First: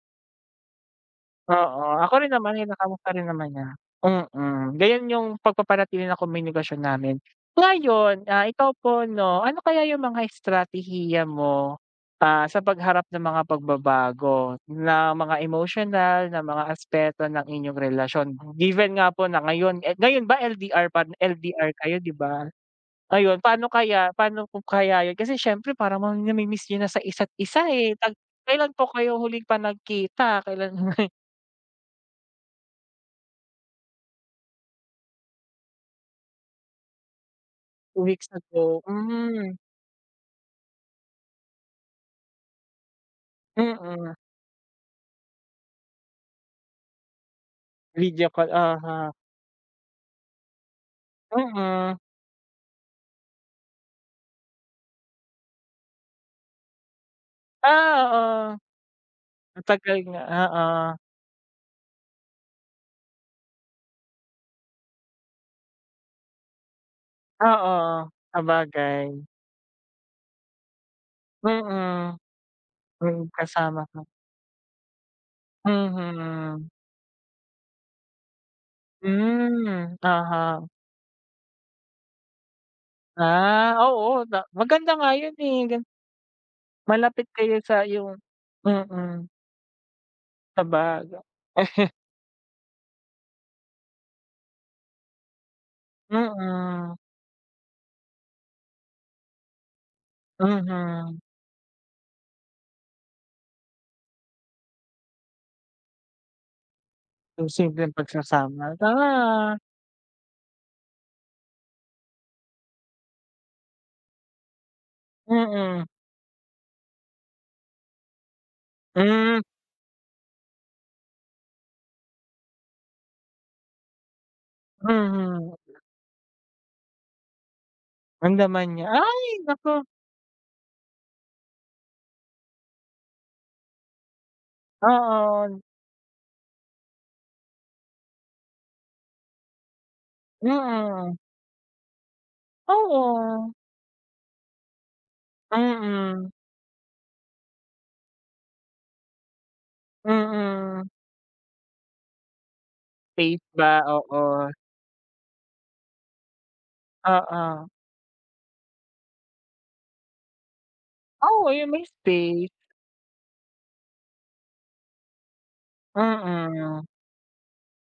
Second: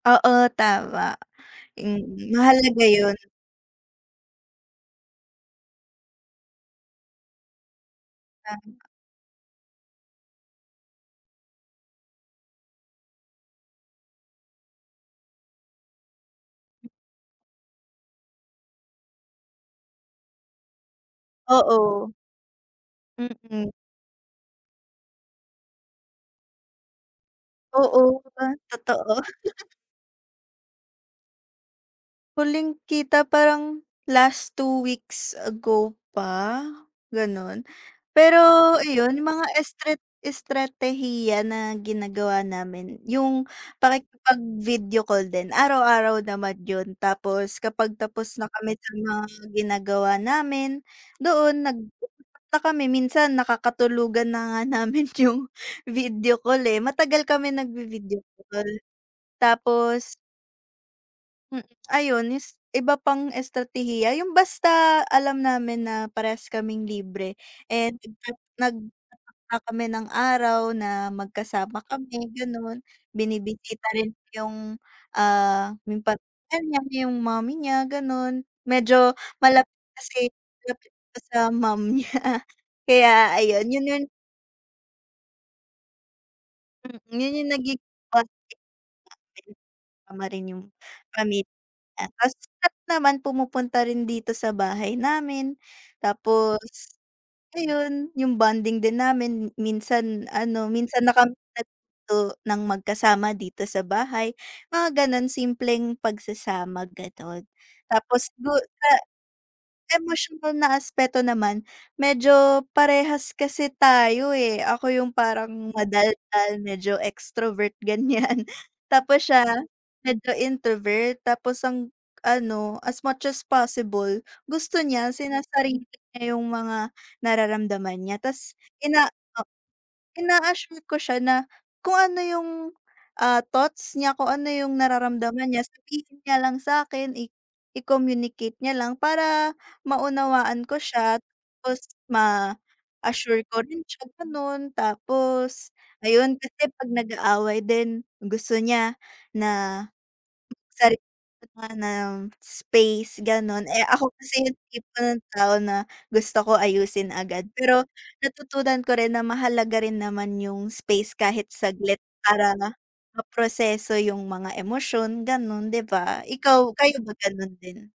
Oo, tama, Oo, ako rin mm, naman mahalaga kinakamusta yun. rin naman niya, mm, ganun yung pagpapanatili ng komunikasyon namin. Ngayon, ah, ikaw po 'no ano kaya yung mga estratehiya mo, ah, sa pagharap ng mga pagbabago na mga emotional na mga aspeto ng inyong relasyon, given nga po na ngayon, eh, ngayon ba LDR pad LDR kayo 'di Oo. ba? Ayun pano kaya pano po kaya yun kasi syempre parang ma namimiss yun na sa isa't isa eh tag Oo, di ba, kailan po totoo. kayo huling pa nagkita, kailan? Huling kita parang last 2 weeks ago pa ganun, 2 weeks pero ago, iyon mga hmm. estrat estratehiya na ginagawa namin yung Mhm. pakikipag-video call din araw-araw naman yun tapos kapag Video tapos call, na kami sa oo. mga ginagawa namin doon nag Mhm. [unintelligible] na kami minsan nakakatulugan na nga namin yung video call, eh, matagal kami Ah, nagvi-video oo. call Matagal tapos nga, oo. Hmm, ayun es iba pang estratehiya yung basta alam namin na parehas kaming libre, eh, Oo. nagta nagtatakda Sabagay. kami ng araw na magkasama Mhm. kami gano'n. May Binibisita kasama ka. rin yung, ah, yung pamilya Mhm. niya, yung mommy niya gano'n medyo malapit Hmm, kasi oo. na malapit sa mom niya kaya ayun Ah, yun yun oo, da maganda nga yun, eh, gan Mm, Malapit yun yung kayo nagiging sa yung bonding mm. namin, kasama rin yung Sabaga pamilya niya tas naman pumupunta rin dito sa bahay namin, tapos Mhm. ayun yung bonding din namin minsan ano, minsan na Mhm. kami natulog dito ng magkasama dito sa bahay, mga ganon simpleng pagsasama ganon Yung simpleng tapos du pagsasama, sa tara. emosyonal na aspeto naman medyo parehas kasi tayo, eh, ako yung parang Mm. madaldal medyo extrovert ganyan tapos Hmm. siya medyo introvert tapos ang ano, as much as possible gusto niya Mhm. sinasarili niya yung mga nararamdaman niya tas Ramdaman niya, ina ay oo naku. ina-assure ko siya na kung ano yung, ah, thoughts niya, kung ano yung nararamdaman Oo. niya sabihin niya lang sakin i i-communicate niya lang para maunawaan ko Mm. siya tapos ma-assure Oo. ko rin siya ganun, tapos Mm. ayun kasi pag nag-aaway din gusto niya na, Mm. sarili nga ng space Faith ganun, ba, eh, ako kasi oo. yung tipo ng tao na gusto ko ayusin agad Oo. pero natutunan ko rin na mahalaga rin naman yung space Oh, kahit ayun may saglit space. para maproseso yung mga emosyon ganun, 'di ba, ikaw, Mm. kayo ba ganun din?